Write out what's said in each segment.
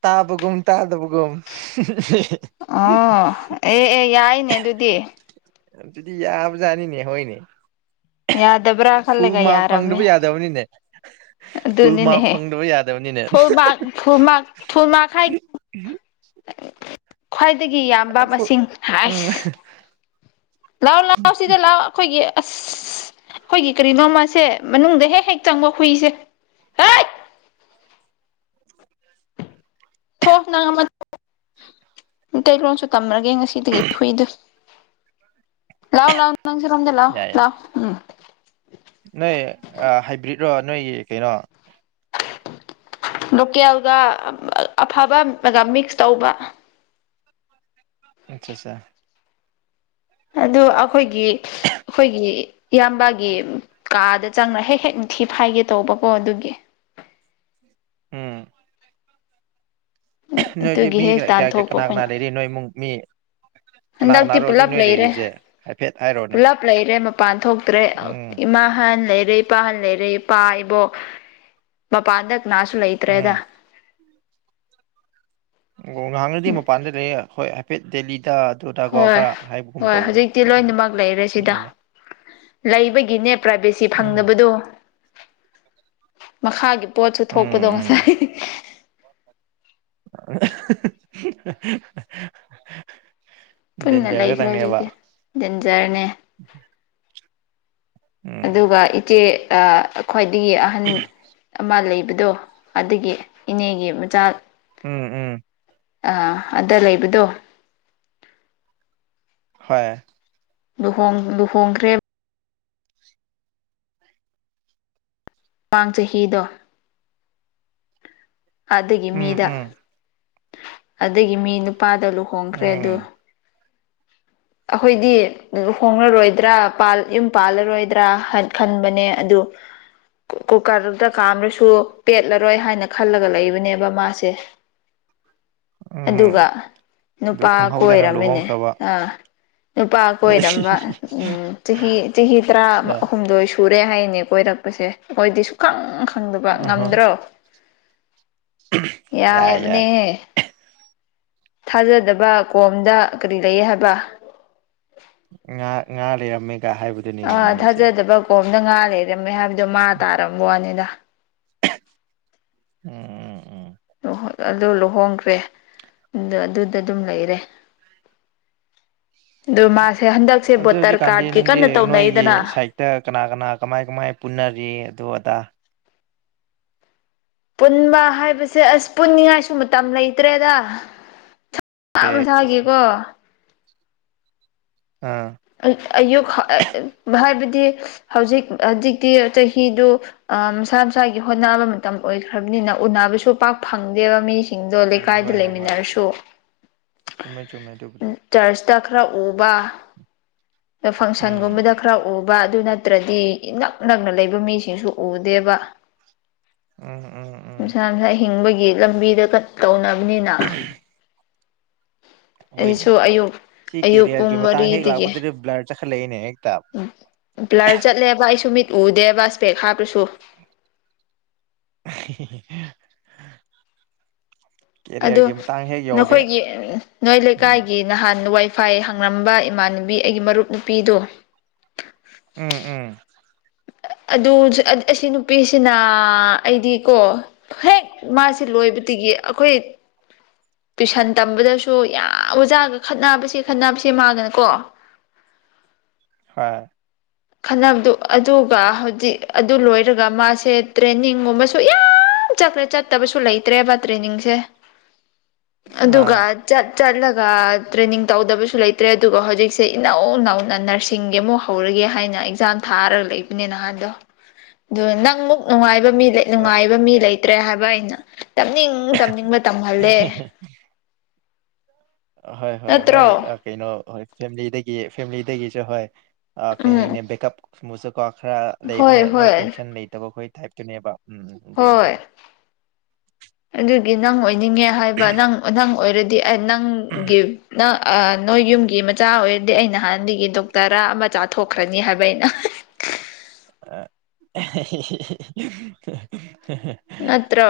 ꯇꯥꯕꯒꯨꯝ ꯇꯥꯗꯕꯒꯨꯝ [unintelligible] ꯑꯣ ꯑꯦ ꯑꯦ ꯌꯥꯏꯅꯦ ꯑꯗꯨꯗꯤ ꯑꯗꯨꯗꯤ ꯌꯕꯖꯥꯠꯅꯤꯅꯦ ꯍꯣꯏꯅꯦ ꯌꯥꯗꯕ꯭ꯔꯥ ꯐꯨꯜ ꯈꯜꯂꯒ ꯃꯥꯔꯛ ꯐꯪꯗꯕ ꯌꯥꯔꯝꯃꯦ ꯌꯥꯗꯕꯅꯤꯅꯦ ꯐꯨꯜ ꯃꯥꯔꯛ ꯑꯗꯨꯅꯤꯅꯦꯍꯦ ꯐꯪꯗꯕ ꯌꯥꯗꯕꯅꯤ full mark full mark full mark ꯍꯥꯏ ꯈ꯭ꯋꯥꯏ ꯗꯒꯤ ꯌꯥꯝꯕ ꯐꯨꯜ ꯃꯁꯤꯡ ꯎꯝ ꯍꯥꯏꯁ ꯂꯥꯎ ꯂꯥꯎꯁꯤꯗ ꯂꯥꯎ ꯑꯩꯈꯣꯏꯒꯤ ꯑꯁ ꯑꯩꯈꯣꯏꯒꯤ ꯀꯔꯤꯅꯣꯝꯃꯁꯦ ꯃꯅꯨꯡꯗ ꯍꯦꯛ ꯍꯦꯛ ꯆꯪꯕ ꯍꯨꯏꯁꯦ ꯍꯥꯏꯠ ꯊꯣ ꯅꯪ ꯑꯃ ꯃꯩꯇꯩꯂꯣꯟꯁꯨ ꯇꯝꯔꯒꯦ ꯉꯁꯤꯗꯒꯤ ꯍꯨꯏꯗꯨ ꯂꯥꯎ ꯂꯥꯎ ꯅꯪꯁꯤꯔꯣꯝꯗ ꯂꯥꯎ ꯌꯥꯏ ꯌꯥꯏ ꯂꯥꯎ ꯎꯝ ꯅꯣꯏ ꯍꯥꯏꯕ꯭ꯔꯤꯠꯔꯣ ꯅꯣꯏꯒꯤ ꯀꯩꯅꯣ ꯂꯣꯀꯦꯜꯒ ꯑꯐꯕꯒ ꯃꯤꯛꯁ ꯇꯧꯕ ꯑꯆꯥ ꯆꯥꯆ [unintelligible] ꯑꯗꯨ ꯑꯈꯣꯏꯒꯤ ꯑꯈꯣꯏꯒꯤ ꯏꯌꯥꯝꯕꯒꯤ ꯀꯥꯗ ꯆꯪꯔ ꯍꯦꯛ ꯍꯦꯛ ꯊꯤ ꯐꯥꯏꯒꯦ ꯇꯧꯕꯀꯣ ꯑꯗꯨꯒꯤ ꯎꯝ ꯅꯣꯏꯁꯦ ꯑꯗꯨꯒꯤ ꯃꯤ ꯍꯦꯛ ꯀꯌꯥ ꯇꯥꯟꯊꯣꯛꯄ ꯀꯅꯥ ꯑꯩꯈꯣꯏꯅ ꯀꯅꯥ ꯂꯩꯔꯤ ꯅꯣꯏ ꯏꯃꯨꯡ ꯃꯤ ꯀꯅꯥ ꯍꯟꯗꯛꯇꯤ ꯀꯅꯥꯔꯣ ꯍꯧꯖꯤꯛ ꯄꯨꯜꯂꯞ ꯅꯣꯏ ꯂꯩꯔꯦ ꯂꯩꯔꯤꯕꯁꯦ ꯍꯥꯏꯐꯦꯠ ꯍꯥꯏꯔꯣꯅꯦ ꯄꯨꯂꯞ ꯂꯩꯔꯦ ꯃꯄꯥꯟ ꯊꯣꯛꯇ꯭ꯔꯦ ꯎꯝ ꯏꯃꯥ ꯍꯥꯟ ꯂꯩꯔꯦ ꯏꯄꯥꯍꯟ ꯂꯩꯔꯦ ꯏꯄꯥ ꯏꯕꯣꯛ ꯃꯄꯥꯟꯗ ꯀꯅꯥꯁꯨ ꯎꯝ ꯂꯩꯇ꯭ꯔꯦꯗ ꯑꯣ ꯉꯍꯥꯟꯅꯗꯤ ꯃꯄꯥꯟꯗ ꯂꯩꯑꯧ ꯍꯣꯏ ꯍꯥꯏꯐꯦꯠ ꯗꯦꯜꯂꯤ ꯑꯗ ꯑꯗꯨꯗꯀꯣ ꯍꯣꯏ ꯈꯔ ꯍꯥꯏꯕꯒꯨꯝ ꯍꯣꯏ ꯇꯧꯕꯅꯦ ꯍꯧꯖꯤꯛꯇꯤ ꯎꯝ ꯂꯣꯏꯅꯃꯛ ꯂꯩꯔꯦ ꯁꯤꯗ ꯂꯩꯕꯒꯤꯅꯦ ꯄ꯭ꯔꯥꯏꯚꯦꯁꯤ ꯎꯝ ꯐꯪꯗꯕꯗꯣ ꯃꯈꯥꯒꯤ ꯄꯣꯠꯁꯨ ꯎꯝ ꯊꯣꯛꯄꯗꯣ ꯉꯁꯥꯏ ꯑꯍꯥ ꯍꯥ ꯍꯥ ꯄꯨꯟꯅ ꯂꯩꯈ꯭ꯔ ꯑꯗꯨꯗꯤ ꯗꯦꯟꯖꯔꯅꯦ ꯎꯝ ꯑꯗꯨꯒ ꯏꯆꯦ ꯑꯥ ꯈ꯭ꯋꯥꯏꯗꯒꯤ ꯑꯍꯟ ꯑꯃ ꯂꯩ ꯗꯣ ꯑꯗꯨꯒꯤ ꯏꯅꯦꯒꯤ ꯃꯆꯥ ꯎꯝ ꯎꯝ ꯑꯥ ꯑꯗ ꯂꯩꯕꯗꯣ ꯍꯣꯏ ꯂꯨꯍꯣꯡ ꯂꯨꯍꯣꯡꯈ꯭ꯔꯦ ꯃꯃꯥꯡ ꯆꯍꯤꯗꯣ ꯑꯗꯨꯒꯤ ꯎꯝ ꯃꯤꯗ ꯎꯝ ꯑꯗꯨꯒꯤ ꯃꯤ ꯅꯨꯄꯥꯗ ꯂꯨꯍꯣꯡꯈ꯭ꯔꯦ ꯑꯗꯨ ꯎꯝ ꯑꯩꯈꯣꯏꯗꯤ ꯂꯨꯍꯣꯡꯂꯔꯣꯏꯗ꯭ꯔ ꯌꯨꯝ ꯄꯥꯜꯂꯔꯣꯏꯗ꯭ꯔ ꯈꯟꯕꯅꯦ ꯑꯗꯨ [unintelligible] ꯀꯨꯀꯔꯗꯨꯗ ꯀꯥꯝꯔꯁꯨ ꯄꯦꯠꯂꯔꯣꯏ ꯍꯥꯏꯅ ꯈꯜꯂꯒ ꯂꯩꯕꯅꯦꯕ ꯃꯥꯁꯦ ꯎꯝ ꯑꯗꯨꯒ ꯑꯗꯨ ꯅꯨꯄꯥ ꯈꯪꯍꯧꯗꯅ ꯀꯣꯏꯔꯝꯃꯤꯅꯦ ꯂꯨꯍꯣꯡꯈ꯭ꯔꯕ ꯑꯥ ꯅꯨꯄꯥ ꯀꯣꯏꯔꯝꯕ ꯎꯝ ꯆꯍꯤ ꯆꯍꯤ ꯇꯔꯥ ꯍꯨꯝꯗꯣꯏ ꯁꯨꯔꯦ ꯍꯥꯏꯅꯦ ꯀꯣꯏꯔꯛꯄꯁꯦ ꯑꯩꯈꯣꯏꯗꯤ ꯁꯨꯛꯈꯪ ꯈꯪꯗꯕ ꯎꯝ ꯉꯝꯗ꯭ꯔꯣ ꯌꯥꯏ ꯌꯥꯏ ꯌꯥꯏꯕꯅꯦ ꯊꯥꯖꯗꯕ ꯀꯣꯝꯗ ꯀꯔꯤ ꯂꯩꯌꯦ ꯍꯥꯏꯕ ꯉ ꯉꯥꯔꯦ ꯂꯩꯔꯃꯃꯦꯒ ꯍꯥꯏꯕꯗꯨꯅꯤꯅꯦ ꯅꯣꯏꯁꯦ ꯑꯝꯗ ꯉꯥ ꯂꯩꯔꯝꯃꯦ ꯍꯥꯏꯕꯗꯣ ꯃꯥ ꯇꯥꯔꯝꯝꯕ ꯋꯥꯅꯤꯗ ꯎꯝ ꯎꯝ ꯑꯗꯨ ꯂꯨꯍꯣꯡꯈ꯭ꯔꯦ ꯑꯗꯨꯗ ꯑꯗꯨꯝ ꯂꯩꯔꯦ ꯑꯗꯨ ꯃꯥꯁꯦ ꯍꯟꯗꯛꯁꯦ ꯑꯗꯨ ꯚꯣꯇꯔ ꯍꯧꯖꯤꯛꯀꯥꯟꯗꯤ ꯀꯥꯔꯠꯀꯤ ꯅꯪꯗꯤ ꯀꯟꯅ ꯅꯣꯏꯒꯤ ꯇꯧꯅꯕꯤꯗꯅ ꯁꯥꯏꯠꯇ ꯀꯅꯥ ꯀꯅꯥ ꯀꯃꯥꯏ ꯀꯃꯥꯏ ꯄꯨꯟꯅꯔꯤ ꯑꯗꯨ ꯑꯗꯥ ꯄꯨꯟꯕ ꯍꯥꯏꯕꯁꯦ ꯑꯁ ꯄꯨꯟꯅꯤꯡꯉꯥꯏꯁꯨ ꯃꯇꯝ ꯂꯩꯇ꯭ꯔꯦꯗ ꯃꯁꯥ ꯀꯩ ꯃꯁꯥꯒꯤꯀꯣ ꯑꯥ ꯑꯌꯨꯛ ꯍꯥ ꯑꯥ ꯍꯥꯏꯕꯗꯤ ꯍꯧꯖꯤꯛ ꯍꯧꯖꯤꯛꯇꯤ ꯆꯍꯤꯗꯨ ꯑꯥ ꯃꯁꯥ ꯃꯁꯥꯒꯤ ꯍꯣꯠꯅꯕ ꯃꯇꯝ ꯑꯣꯏꯈ꯭ꯔꯕꯅꯤ ꯎꯅ ꯎꯅꯕꯁꯨ ꯄꯥꯛ ꯐꯪꯗꯦꯕ ꯃꯤꯁꯤꯡꯗꯣ ꯎꯝ ꯂꯩꯀꯥꯏꯗ ꯍꯣꯏ ꯍꯣꯏ ꯍꯣꯏ ꯂꯩꯃꯤꯟꯅꯔꯁꯨ ꯆꯨꯝꯃꯦ ꯆꯨꯝꯃꯦ ꯗꯨꯕꯨꯗꯤ ꯆꯔꯆꯇ ꯈꯔ ꯎꯕ ꯃꯐꯪ ꯎꯝ ꯁꯟꯒꯨꯝꯕꯗ ꯈꯔ ꯎ ꯕ ꯑꯗꯨ ꯅꯠꯇ꯭ꯔꯗꯤ ꯏꯅꯛ ꯅꯛꯅ ꯂꯩꯕ ꯃꯤꯁꯤꯡꯁꯨ ꯎꯗꯦꯕ ꯎꯝ ꯎꯝ ꯎꯝ ꯃꯁꯥ ꯃꯁꯥ ꯍꯤꯡꯕꯒꯤ ꯂꯝꯕꯤꯗ ꯀ ꯇꯧꯅꯕꯅꯤꯅ ꯍꯣꯏꯅꯦ ꯑꯩꯁꯨ ꯑꯌꯨꯛ ꯁꯤ ꯑꯌꯨꯛ ꯀꯦꯔꯤꯌꯔꯒꯤ ꯄꯨꯡ ꯃꯇꯥꯡ ꯍꯦꯛ ꯂꯥꯛꯄꯗꯗꯤ ꯕ꯭ꯂꯔ ꯆꯠꯈꯠꯂꯛꯏꯅꯦ ꯍꯦ ꯎꯝ ꯕ꯭ꯂꯔ ꯆꯠꯂꯦꯕ ꯑꯩꯁꯨ ꯃꯤꯠ ꯎꯗꯦꯕ ꯁꯄꯦꯛ ꯍꯥꯞꯔꯁꯨ ꯑꯍꯦ ꯍꯦ ꯍꯦ ꯑꯗꯣ ꯅꯈꯣꯏꯒꯤ ꯑꯥ ꯅꯣꯏ ꯎꯝ ꯂꯩꯀꯥꯏꯒꯤ ꯅꯍꯥꯟ ꯋꯥꯏ ꯐꯥꯢ ꯍꯪꯂꯝꯝꯕ ꯏꯃꯥꯟꯅꯕꯤ ꯑꯩꯒꯤ ꯃꯔꯨꯞ ꯅꯨꯄꯤꯗꯣ ꯎꯝ ꯎꯝ ꯑꯗꯨ ꯑꯥ ꯑꯁꯤ ꯅꯨꯄꯤꯁꯤꯅ ꯑꯩꯗꯤ ꯀꯣ ꯍꯦꯛ ꯃꯥꯁꯤ ꯂꯣꯏ ꯂꯣꯏꯕꯗꯒꯤ ꯑꯩꯈꯣꯏ ꯇꯨꯏꯁꯟ ꯇꯝꯕꯗꯁꯨ ꯌꯥꯝ ꯑꯣꯖꯥꯒ ꯈꯠꯅꯕꯁꯦ ꯈꯠꯅꯕꯁꯦ ꯃꯥꯒꯀꯣ [inaudible] ꯍꯣꯏ ꯈꯟꯅꯕꯗꯨ ꯑꯗꯨꯒ ꯍꯧꯖꯤꯛ ꯑꯗꯨ ꯂꯣꯏꯔꯒ ꯃꯥꯁꯦ ꯇ꯭ꯔꯦꯅꯤꯡꯒꯨꯝꯕꯁꯨ ꯌꯥꯝ ꯌꯥꯝ ꯆꯠꯄꯅꯦ ꯆꯠꯇꯕꯁꯨ ꯂꯩꯇ꯭ꯔꯦꯕ ꯇ꯭ꯔꯦꯅꯤꯡꯁꯦ ꯑꯗꯨꯒ ꯑꯥ ꯆꯠ ꯆꯠꯂ ꯒ ꯇ꯭ꯔꯦꯅꯤꯡ ꯇꯧꯗꯕꯁꯨ ꯂꯩꯇ꯭ꯔꯦ ꯑꯗꯨꯒ ꯍꯧꯖꯤꯛꯁꯦ ꯏꯅꯧ ꯅꯧꯅ ꯅꯔꯁꯤꯡꯒꯤ ꯑꯃꯨꯛ ꯍꯧꯔꯒꯦ ꯍꯥꯏꯅ ꯅ ꯑꯦꯛꯖꯥꯝ ꯊꯥꯔꯒ ꯂꯩꯕꯅꯦ ꯅꯍꯥꯟꯗꯣ ꯗꯣ ꯅꯪꯃꯨꯛ ꯅꯨꯡꯉꯥꯢ ꯉꯥꯏꯕ ꯃꯤ ꯂꯩ ꯅꯨꯡꯉꯥꯏꯕ ꯃꯤ ꯂꯩꯇ꯭ꯔꯦ ꯍꯥꯏꯕ ꯑꯩꯅ ꯇꯝꯅꯤꯡ ꯇꯝꯅꯤꯡꯕ ꯇꯝꯍꯜꯂꯦ ꯍꯣꯏ ꯍꯣꯏ ꯃꯣꯏ ꯅꯠꯇ꯭ꯔꯣ ꯑꯥ ꯀꯩꯅꯣ ꯐꯦꯃꯤꯂꯤꯗꯒꯤ ꯐꯦꯃꯤꯂꯤꯗꯒꯤꯁꯨ ꯍꯣꯏ ꯑ ꯀꯩ ꯎꯝ ꯍꯥꯏꯅꯤ ꯕꯦꯀꯞ ꯁꯨꯃꯁꯨꯀꯣ ꯈꯔ ꯍꯣꯏ ꯂꯩꯕꯅꯦ ꯃꯣꯏ ꯍꯣꯏ ꯇꯦꯟꯁꯟ ꯂꯩꯇꯕ ꯑꯩꯈꯣꯏ ꯇꯥꯏꯞꯇꯨꯅꯦꯕ ꯎꯝ ꯍꯣꯏ ꯑꯗꯨꯢꯅꯦꯗ ꯒꯤ ꯅꯪ ꯑꯣꯏꯅꯤꯡꯉꯦ ꯍꯥꯏꯕ ꯅꯪ ꯅꯪ ꯑꯣꯏꯔꯗꯤ ꯑꯩ ꯅꯪ ꯒꯤ ꯅ ꯑꯥ ꯅꯣꯏ ꯌꯨꯝꯒꯤ ꯃꯆꯥ ꯑꯣꯏꯔꯗꯤ ꯑꯩ ꯅꯍꯥꯟꯗꯒꯤ ꯗꯣꯛꯇꯔ ꯔ ꯑꯃ ꯆꯥꯊꯣꯛꯈ꯭ꯔꯅꯤ ꯍꯥꯏꯕ ꯑꯩꯅ ꯑꯍ [inaudible] ꯑ ꯍꯤ ꯍꯤ ꯍ ꯍ ꯅꯠꯇ꯭ꯔꯣ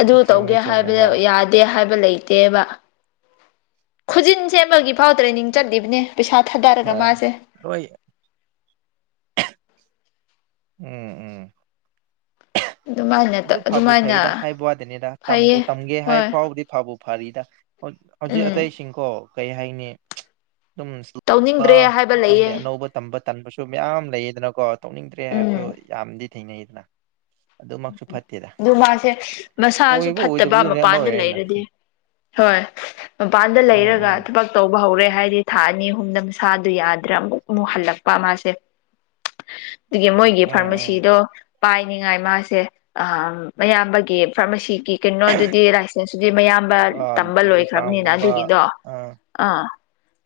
ꯑꯗꯨ ꯆꯨꯝꯃꯦ ꯇꯧꯒꯦ ꯆꯨꯝꯃꯦ ꯍꯥꯏꯕꯗ ꯍꯣꯏ ꯌꯥꯗꯦ ꯍꯥꯏꯕ ꯂꯩ ꯇꯦꯕ ꯈꯨꯖꯤꯟ ꯁꯦꯝꯕꯒꯤ ꯐꯥꯎ ꯇ꯭ꯔꯦꯅꯤꯡ ꯆꯠꯂꯤꯕꯅꯦ ꯄꯩꯁꯥ ꯊꯥꯗꯔꯒ ꯍꯣꯏ ꯃꯥꯁꯦ ꯂꯣꯏ ꯎꯝ ꯎꯝ ꯑꯗꯨꯃꯥꯏꯅ ꯑꯗꯨ ꯐꯥꯕꯨ ꯑꯗꯨꯃꯥꯏꯅ ꯐꯩꯗ ꯍꯥꯏꯕ ꯋꯥꯗꯅꯤꯗ ꯇꯝꯕꯨ ꯐꯩꯌꯦ ꯇꯝꯒꯦ ꯍꯥꯏꯕ ꯍꯣꯏ ꯐꯥꯎꯕꯗꯤ ꯐꯕꯨ ꯐꯔꯤꯗ ꯍꯧꯖꯤꯛ ꯎꯝ ꯑꯇꯩꯁꯤꯡꯀꯣ ꯀꯩ ꯍꯥꯏꯅꯤ ꯑꯗꯨꯝ ꯕ ꯇꯧꯅꯤꯡꯗ꯭ꯔꯦ ꯍꯥꯏꯕ ꯈꯪꯗꯦ ꯂꯩꯌꯦ ꯑꯅꯧꯕ ꯇꯝꯕ ꯇꯟꯕꯁꯨ ꯃꯌꯥꯝ ꯂꯩꯌꯦꯗꯅꯀꯣ ꯇꯧꯅꯤꯡꯗ꯭ꯔꯦ ꯍꯥꯏꯕꯁꯨ ꯎꯝ ꯌꯥꯝꯗꯤ ꯊꯦꯡꯅꯩꯗ ꯑꯗꯨꯃꯛꯁꯨ ꯐꯠꯇꯦꯗ ꯑꯗꯨ ꯃꯥꯁꯦ ꯃꯁꯥꯁꯨ ꯑꯣꯏꯕ ꯐꯠꯇꯕ ꯑꯣꯏꯗꯕꯗꯨꯅꯦ ꯑꯃ ꯃꯄꯥꯟꯗ ꯑꯣꯏꯔꯦꯅ ꯂꯩꯔꯗꯤ ꯍꯣꯏ ꯃꯄꯥꯟꯗ ꯎꯝ ꯂꯩꯔꯒ ꯎꯝ ꯊꯕꯛ ꯇꯧꯕ ꯍꯧꯔꯦ ꯍꯥꯏꯗꯤ ꯊꯥ ꯑꯅꯤ ꯑꯍꯨꯝꯗ ꯃꯁꯥꯗꯨ ꯌꯥꯗ꯭ꯔ ꯑꯃꯨꯛ ꯑꯃꯨꯛ ꯍꯜꯂꯛꯄ ꯃꯥꯁꯦ ꯑꯗꯨꯒꯤ ꯃꯣꯏꯒꯤ ꯎꯝ ꯎꯝ ꯐꯥꯔꯃꯥꯁꯤꯗꯣ ꯄꯥꯏꯅꯤꯉꯥꯏ ꯃꯥꯁꯦ ꯑꯥ ꯃꯌꯥꯝꯕꯒꯤ ꯐꯥꯔꯃꯥꯁꯤ ꯒꯤ ꯀꯩꯅꯣꯗꯨꯗꯤ ꯂꯥꯏꯁꯦꯟꯁꯇꯨꯗꯤ ꯃꯌꯥꯝꯕ ꯑꯥ ꯇꯝꯕ ꯂꯣꯏꯈ꯭ꯔꯕꯅꯤꯅ ꯕꯤꯐꯥꯝꯒꯨꯝꯕ ꯑꯗꯨꯒꯤꯗꯣ ꯑꯥ ꯑꯥ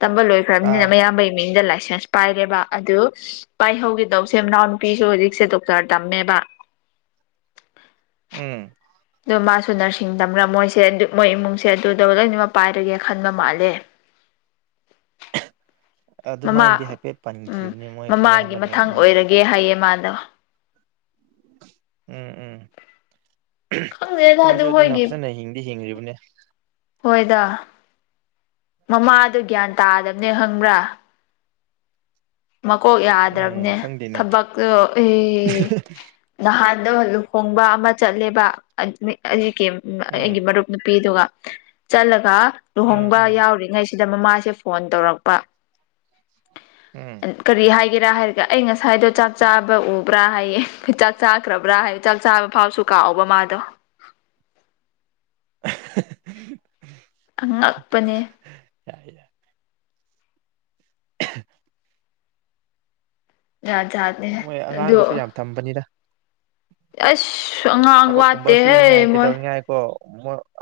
ꯇꯝꯕ ꯂꯣꯏꯈ꯭ꯔꯕꯅꯤꯅ ꯑꯥ ꯃꯌꯥꯝꯕꯒꯤ ꯃꯤꯡꯗ ꯂꯥꯏꯁꯦꯟꯁ ꯁꯦꯟꯁ ꯄꯥꯏꯔꯦꯕ ꯑꯗꯨ ꯄꯥꯏꯍꯧꯈꯤꯗꯧꯁꯦ ꯃꯅꯥꯎ ꯅꯨꯄꯤꯁꯨ ꯍꯧꯖꯤꯛꯁꯦ ꯗꯣꯛꯇꯔ ꯇꯝꯃꯦꯕ [inaudible] ꯎꯝ ꯑꯗꯣ ꯃꯥꯁꯨ ꯅꯔꯁꯤꯡ ꯇꯝꯔꯥ ꯃꯣꯏꯁꯦ ꯃꯣꯏ ꯏꯃꯨꯡꯁꯦ ꯑꯗꯨꯗ ꯂꯣꯏꯅꯃꯛ ꯄꯥꯏꯔꯒꯦ ꯈꯟꯕ ꯃꯥꯜꯂꯦ [inaudible] ꯃꯃꯥ ꯑꯗꯨꯃꯥꯏꯅꯗꯤ ꯍꯥꯏꯐꯦꯠ ꯎꯝ ꯄꯟꯈꯤꯕꯅꯦ ꯃꯣꯏ ꯃꯃꯥꯒꯤ ꯃꯌꯥꯝꯕꯅ ꯃꯊꯪ ꯎꯝ ꯑꯣꯏꯔꯒꯦ ꯍꯥꯏꯌꯦ ꯃꯥ ꯗ ꯎꯝ ꯎꯝ ꯈꯪꯗꯦꯗ ꯃꯣꯏꯁꯨ ꯑꯗꯨ ꯑꯗꯨꯅ ꯃꯣꯏꯒꯤ ꯐꯖꯅ ꯍꯤꯡꯗꯤ ꯍꯤꯡꯉꯤꯕꯅꯦ ꯍꯣꯏꯗ ꯃꯃꯥꯗꯣ ꯒ꯭ꯌꯥꯟ ꯇꯥꯗꯕꯅꯦ ꯈꯪꯕ꯭ꯔꯥ ꯃꯀꯣꯛ ꯎꯝ ꯌꯥꯗ꯭ꯔꯕꯅꯦ ꯈꯪꯗꯦꯅꯦ ꯊꯕꯛꯇꯣ ꯏ ꯅꯍꯥꯟ ꯗꯣ ꯂꯨꯍꯣꯡꯕ ꯑꯃ ꯆꯠꯂꯦꯕ ꯑꯗ ꯑꯩꯒꯤ ꯎꯝ ꯑꯩꯒꯤ ꯃꯔꯨꯞ ꯅꯨꯄꯤꯗꯨꯒ ꯆꯠꯂꯒ ꯎꯝ ꯂꯨꯍꯣꯡꯕ ꯎꯝ ꯌꯥꯎꯔꯤꯉꯩꯁꯤ ꯗ ꯃꯃꯥꯁꯦ ꯐꯣꯟ ꯇꯧꯔꯛꯄ ꯎꯝ ꯀꯔꯤ ꯍꯥꯏꯒꯦꯔꯥ ꯍꯥꯏꯔꯒ ꯑꯩ ꯉꯁꯥꯏꯗꯣ ꯆꯥꯛ ꯆꯥꯕ ꯎ ꯕ꯭ꯔꯥ ꯍꯥꯏꯌꯦ ꯆꯥꯛ ꯆꯥꯈ꯭ꯔꯕ꯭ꯔꯥ ꯍꯥꯏꯌꯦ ꯆꯥꯛ ꯆꯥꯕ ꯐꯥꯎꯁꯨ ꯀꯥꯎꯕ ꯃꯥꯗꯣ [inaudible] ꯑꯍꯥꯍꯥ ꯑꯉꯛꯄꯅꯦ ꯌꯥꯢꯗ [unintelligible] ꯖꯥꯠ ꯖꯥꯠꯅꯦꯍꯦ ꯃꯣꯏ ꯑꯗꯨ ꯑꯉꯥꯡꯒꯁꯨ ꯌꯥꯝ ꯊꯝꯕꯅꯤꯗ ꯑꯁ ꯑꯉꯥꯡ ꯊꯕꯛ ꯀꯨꯝꯕ ꯁꯨꯅꯤꯡꯉꯥꯏ ꯋꯥꯠꯇꯦꯍꯦ ꯃꯣꯏ ꯀꯩꯗꯧꯅꯤꯉꯥꯏꯀꯣ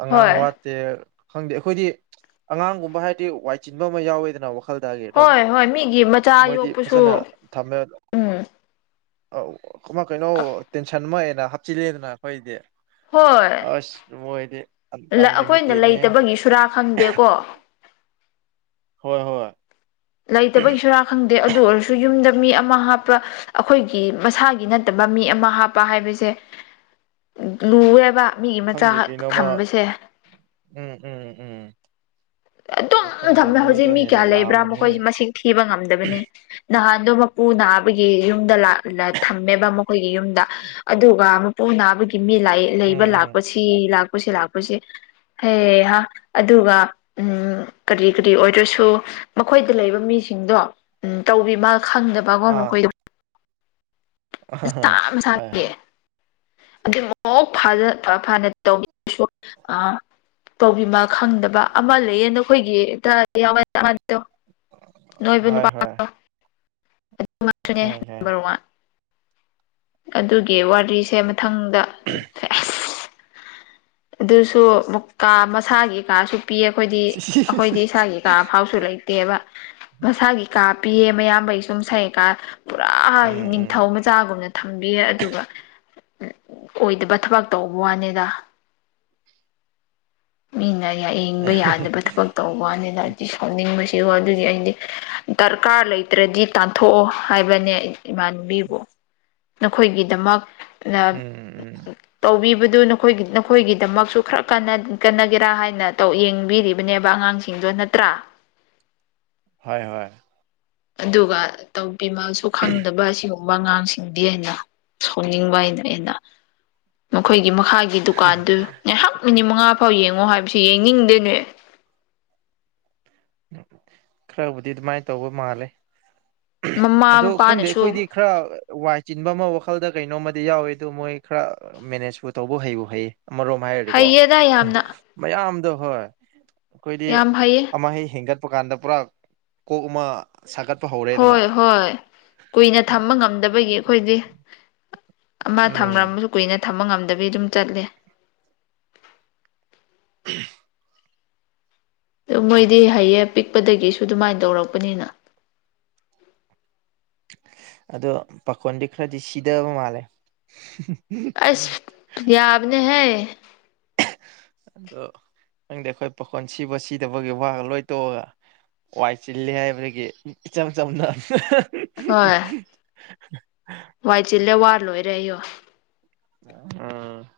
ꯑꯉꯥꯡ ꯍꯣꯏ ꯋꯥꯠꯇꯦ ꯈꯪꯗꯦ ꯑꯩꯈꯣꯏꯗꯤ ꯑꯉꯥꯡꯒꯨꯝꯕ ꯍꯥꯏꯔꯇꯤ ꯋꯥꯏ ꯆꯤꯟꯕ ꯑꯃ ꯌꯥꯎꯋꯦꯗꯅ ꯋꯥꯈꯜ ꯍꯣꯏ ꯍꯣꯏ ꯃꯤꯒꯤ ꯃꯆꯥ ꯌꯣꯛꯄꯁꯨ ꯎꯝ ꯑꯧ ꯑꯃ ꯀꯩꯅꯣ ꯇꯦꯟꯁꯟ ꯑꯃ ꯍꯦꯟꯅ ꯍꯥꯞꯆꯤꯜꯂꯦꯗꯅ ꯑꯩꯈꯣꯏꯗꯤ ꯑꯁ ꯃꯣꯏꯗꯤ ꯂ ꯑꯈꯣꯏꯅ ꯑꯟꯂꯤꯃꯤꯇꯦꯠꯅꯦ ꯂꯩꯇꯕꯒꯤ ꯁꯨꯔꯥ ꯈꯪꯗꯦꯀꯣ ꯍꯣꯏ ꯍꯣꯏ ꯂꯩꯇꯕꯒꯤꯁꯨꯣꯔꯥ ꯈꯪꯗꯦ ꯑꯗꯨ ꯑꯣꯏꯔꯁꯨ ꯌꯨꯝꯗ ꯃꯤ ꯑꯃ ꯍꯥꯞꯄ ꯑꯩꯈꯣꯏꯒꯤ ꯃꯁꯥꯒꯤ ꯅꯠꯇꯕ ꯃꯤ ꯑꯃ ꯍꯥꯞꯄ ꯍꯥꯏꯕꯁꯦ ꯂꯨꯋꯦ ꯕ ꯃꯤꯒꯤ ꯃꯆꯥ ꯈꯪꯗꯦ ꯀꯩꯅꯣꯃ ꯊꯝꯕꯁꯦ ꯎꯝ ꯎꯝ ꯎꯝ ꯑꯗꯨꯝ ꯑꯗꯣ ꯈꯪꯗꯦ ꯊꯝꯃꯦ ꯍꯧꯖꯤꯛ ꯃꯣꯏꯗ ꯃꯤ ꯍꯦꯟꯅ ꯀꯌꯥ ꯂꯩꯕ꯭ꯔꯥ ꯌꯥꯝꯕꯅꯦꯍꯦ ꯃꯈꯣꯏꯁꯤ ꯃꯁꯤꯡ ꯊꯤꯕ ꯉꯝꯗꯕꯅꯦ ꯅꯍꯥꯟꯗꯣ ꯃꯄꯨ ꯅꯥꯕꯒꯤ ꯌꯨꯝꯗ ꯂꯥꯛ ꯂ ꯊꯝꯃꯦꯕ ꯃꯈꯣꯏꯒꯤ ꯌꯨꯝꯗ ꯑꯗꯨꯒ ꯃꯄꯨ ꯅꯥꯕꯒꯤ ꯃꯤ ꯂꯥꯢ ꯎꯝ ꯂꯩꯕ ꯎꯝ ꯂꯥꯛꯄꯁꯤ ꯂꯥꯛ ꯂꯥꯛꯄꯁꯤ ꯂꯥꯛꯄꯁꯤ ꯍꯩꯍꯥ ꯑꯗꯨꯒ ꯎꯝ ꯀꯔꯤ ꯀꯔꯤ ꯑꯣꯏꯗ꯭ꯔꯁꯨ ꯃꯈꯣꯏꯗ ꯂꯩꯕ ꯃꯤꯁꯤꯡꯗꯣ ꯎꯝ ꯇꯧꯕꯤꯃꯥꯜ ꯈꯪꯗꯕꯀꯣ ꯃꯈꯣꯏꯗꯣ ꯑꯍꯥꯍꯥ ꯍꯣꯏ ꯍꯣꯏ ꯑꯗꯨꯃꯛ ꯐꯖ ꯐꯐꯅ ꯇꯧꯕꯤꯁꯨ ꯑ ꯇꯧꯕꯤꯃꯥꯜ ꯈꯪꯗꯕ ꯑꯃ ꯂꯩꯌꯦ ꯅꯈꯣꯏꯒꯤ ꯗ [unintelligible] [unintelligible] ꯍꯣꯏ ꯍꯣꯏ ꯑꯗꯨꯃꯛꯁꯨꯅꯦ ꯈꯪꯉꯦ ꯅꯝꯕꯔ ꯋꯥꯟ ꯑꯗꯨꯒꯤ ꯋꯥꯔꯤꯁꯦ ꯃꯊꯪꯗ ꯑꯁ ꯑꯗꯨꯁꯨ ꯃꯛ ꯀꯥ ꯃꯁꯥꯒꯤ ꯀꯥꯁꯨ ꯄꯤꯌꯦ ꯑꯈꯣꯏꯗꯤ ꯑꯍꯣꯏꯗꯤ ꯈꯪꯉꯦ ꯏꯁꯥꯒꯤ ꯀꯥ ꯐꯥꯎꯁꯨ ꯂꯩꯇꯦꯕ ꯃꯁꯥꯒꯤ ꯀꯥ ꯄꯤꯌꯦ ꯃꯌꯥꯝꯕꯩꯁꯨ ꯃꯁꯥꯏ ꯀꯥ ꯄꯨꯔꯥ ꯎꯝ ꯅꯤꯡꯊꯧ ꯎꯝ ꯃꯆꯥꯒꯨꯝꯅ ꯊꯝꯕꯤꯌꯦ ꯑꯗꯨꯒ [unintelligible] ꯑꯣꯏꯗꯕ ꯊꯕꯥꯛ ꯇꯧꯕꯨꯋꯥꯅꯦꯗ ꯃꯤꯅ ꯌ ꯌꯦꯡꯕ ꯌꯥꯗꯕ ꯊꯕꯛ ꯇꯧꯕꯅꯤꯅꯗꯤ ꯁꯥꯎꯅꯤꯡꯕꯁꯤ ꯑꯗꯨꯗꯤ ꯑꯩꯗꯤ ꯗꯔꯀꯥꯔ ꯂꯩꯇ꯭ꯔꯗꯤ ꯇꯥꯟꯊꯣꯛꯑꯣ ꯍꯥꯏꯕꯅꯦ ꯏꯃꯥꯟꯅꯕꯤꯕꯨ ꯅꯈꯣꯏꯒꯤꯗꯃꯛ ꯅ ꯎꯝ ꯎꯝ [unintelligible] ꯇꯧꯕꯤꯕꯗꯨ ꯅꯈꯣꯏꯒꯤ ꯑꯩꯈꯣꯏꯒꯤꯗꯃꯛꯁꯨ ꯈꯔ ꯀꯥꯟꯅ ꯀꯅꯒꯦꯔꯥ ꯍꯥꯏꯅ ꯇꯧ ꯌꯦꯡꯕꯤꯔꯤꯕꯅꯦꯕ ꯑꯉꯥꯡꯁꯤꯡꯗꯨ ꯅꯠꯇ꯭ꯔꯥ [inaudible] ꯍꯣꯏ ꯍꯣꯏ ꯑꯗꯨꯒ ꯇꯧꯕꯤꯃꯜꯁꯨ ꯈꯪꯗꯕ ꯑꯁꯤ ꯃꯉꯥꯡꯁꯤꯡꯗꯤ ꯑꯩꯅ ꯁꯥꯎꯅꯤꯡꯕ ꯍꯥꯏꯅ ꯑꯩꯅ ꯃꯈꯣꯏ ꯒꯤ ꯃꯈꯥꯒꯤ ꯗꯨꯀꯥꯟꯗꯨ ꯉꯥꯏꯍꯥꯛ ꯃꯤꯅꯤꯠ ꯃꯉꯥ ꯐꯥꯎ ꯌꯦꯡꯉꯣ ꯍꯥꯏꯕꯁꯤ ꯌꯦꯡꯅꯤꯡꯗꯦꯅꯦ ꯈꯔꯕꯨꯗꯤ ꯑꯗꯨꯃꯥꯏ ꯇꯧꯕ ꯃꯥꯜꯂꯦ [unintelligible] ꯑꯗꯣ ꯃꯃꯥ ꯈꯪꯗꯦ ꯃꯄꯥꯅꯁꯨ ꯑꯩꯈꯣꯏꯗꯤ ꯈꯔ ꯋꯥꯏ ꯆꯤꯟꯕ ꯑꯃ ꯋꯥꯈꯜ ꯈꯜꯗ ꯀꯩꯅꯣꯝꯃꯗꯤ ꯌꯥꯎꯏ ꯑꯗꯨ ꯃꯣꯏ ꯈꯔ ꯃꯦꯅꯦꯖꯄꯨ ꯇꯧꯕ ꯍꯩꯕꯨ ꯍꯩꯌꯦ ꯑꯃꯔꯣꯝ ꯍꯥꯏꯔꯗꯤꯀꯣ ꯍꯩꯌꯦꯗ ꯍꯥ ꯌꯥꯝꯅ ꯃꯌꯥꯝꯗꯣ ꯍꯣꯏ ꯑꯩꯈꯣꯏꯗꯤ ꯌꯥꯝ ꯍꯩꯌꯦ ꯑꯃꯩ ꯍꯦꯟꯒꯠꯄ ꯀꯥꯟꯗ ꯄꯨꯔꯥ ꯀꯣꯛ ꯑꯃ ꯁꯥꯒꯠꯄ ꯍꯧꯔꯦꯗꯅ ꯍꯣꯏ ꯍꯣꯏ ꯀꯨꯏꯅ ꯊꯝꯕ ꯉꯝꯗꯕꯒꯤ ꯑꯩꯈꯣꯏꯗꯤ ꯑꯃ ꯎꯝ ꯊꯝꯔꯝꯕꯁꯨ ꯀꯨꯏꯅ ꯊꯝꯕ ꯉꯝꯗꯕꯤ ꯑꯗꯨꯝ ꯆꯠꯂꯦ [unintelligible] ꯃꯣꯏꯗꯤ ꯍꯩꯌꯦ ꯄꯤꯛꯄꯗꯒꯤꯁꯨ ꯑꯗꯨꯃꯥꯏ ꯇꯧꯔꯛꯄꯅꯤꯅ [inaudible] ꯑꯗꯣ ꯄꯥꯈꯣꯟꯗꯤ ꯈꯔꯗꯤ ꯁꯤꯗꯕ ꯃꯥꯜꯂꯦ ꯑꯁ ꯌꯥꯕꯅꯦ ꯍꯦ ꯑꯗꯣ ꯅꯪꯗꯤ ꯑꯩꯈꯣꯏ ꯄꯥꯈꯣꯟ ꯁꯤꯕ ꯁꯤꯗꯕꯒꯤ ꯋꯥꯒ ꯂꯣꯏ ꯇꯣꯛꯑꯒ ꯋꯥꯏ ꯆꯤꯜꯂꯤ ꯍꯥꯏꯕꯒꯤ ꯏꯆꯝ ꯆꯝꯅ ꯍꯣꯏ ꯋꯥꯏ ꯆꯤꯜꯂꯦ ꯋꯥ ꯂꯣꯏꯔꯦ ꯌꯣ ꯎꯝ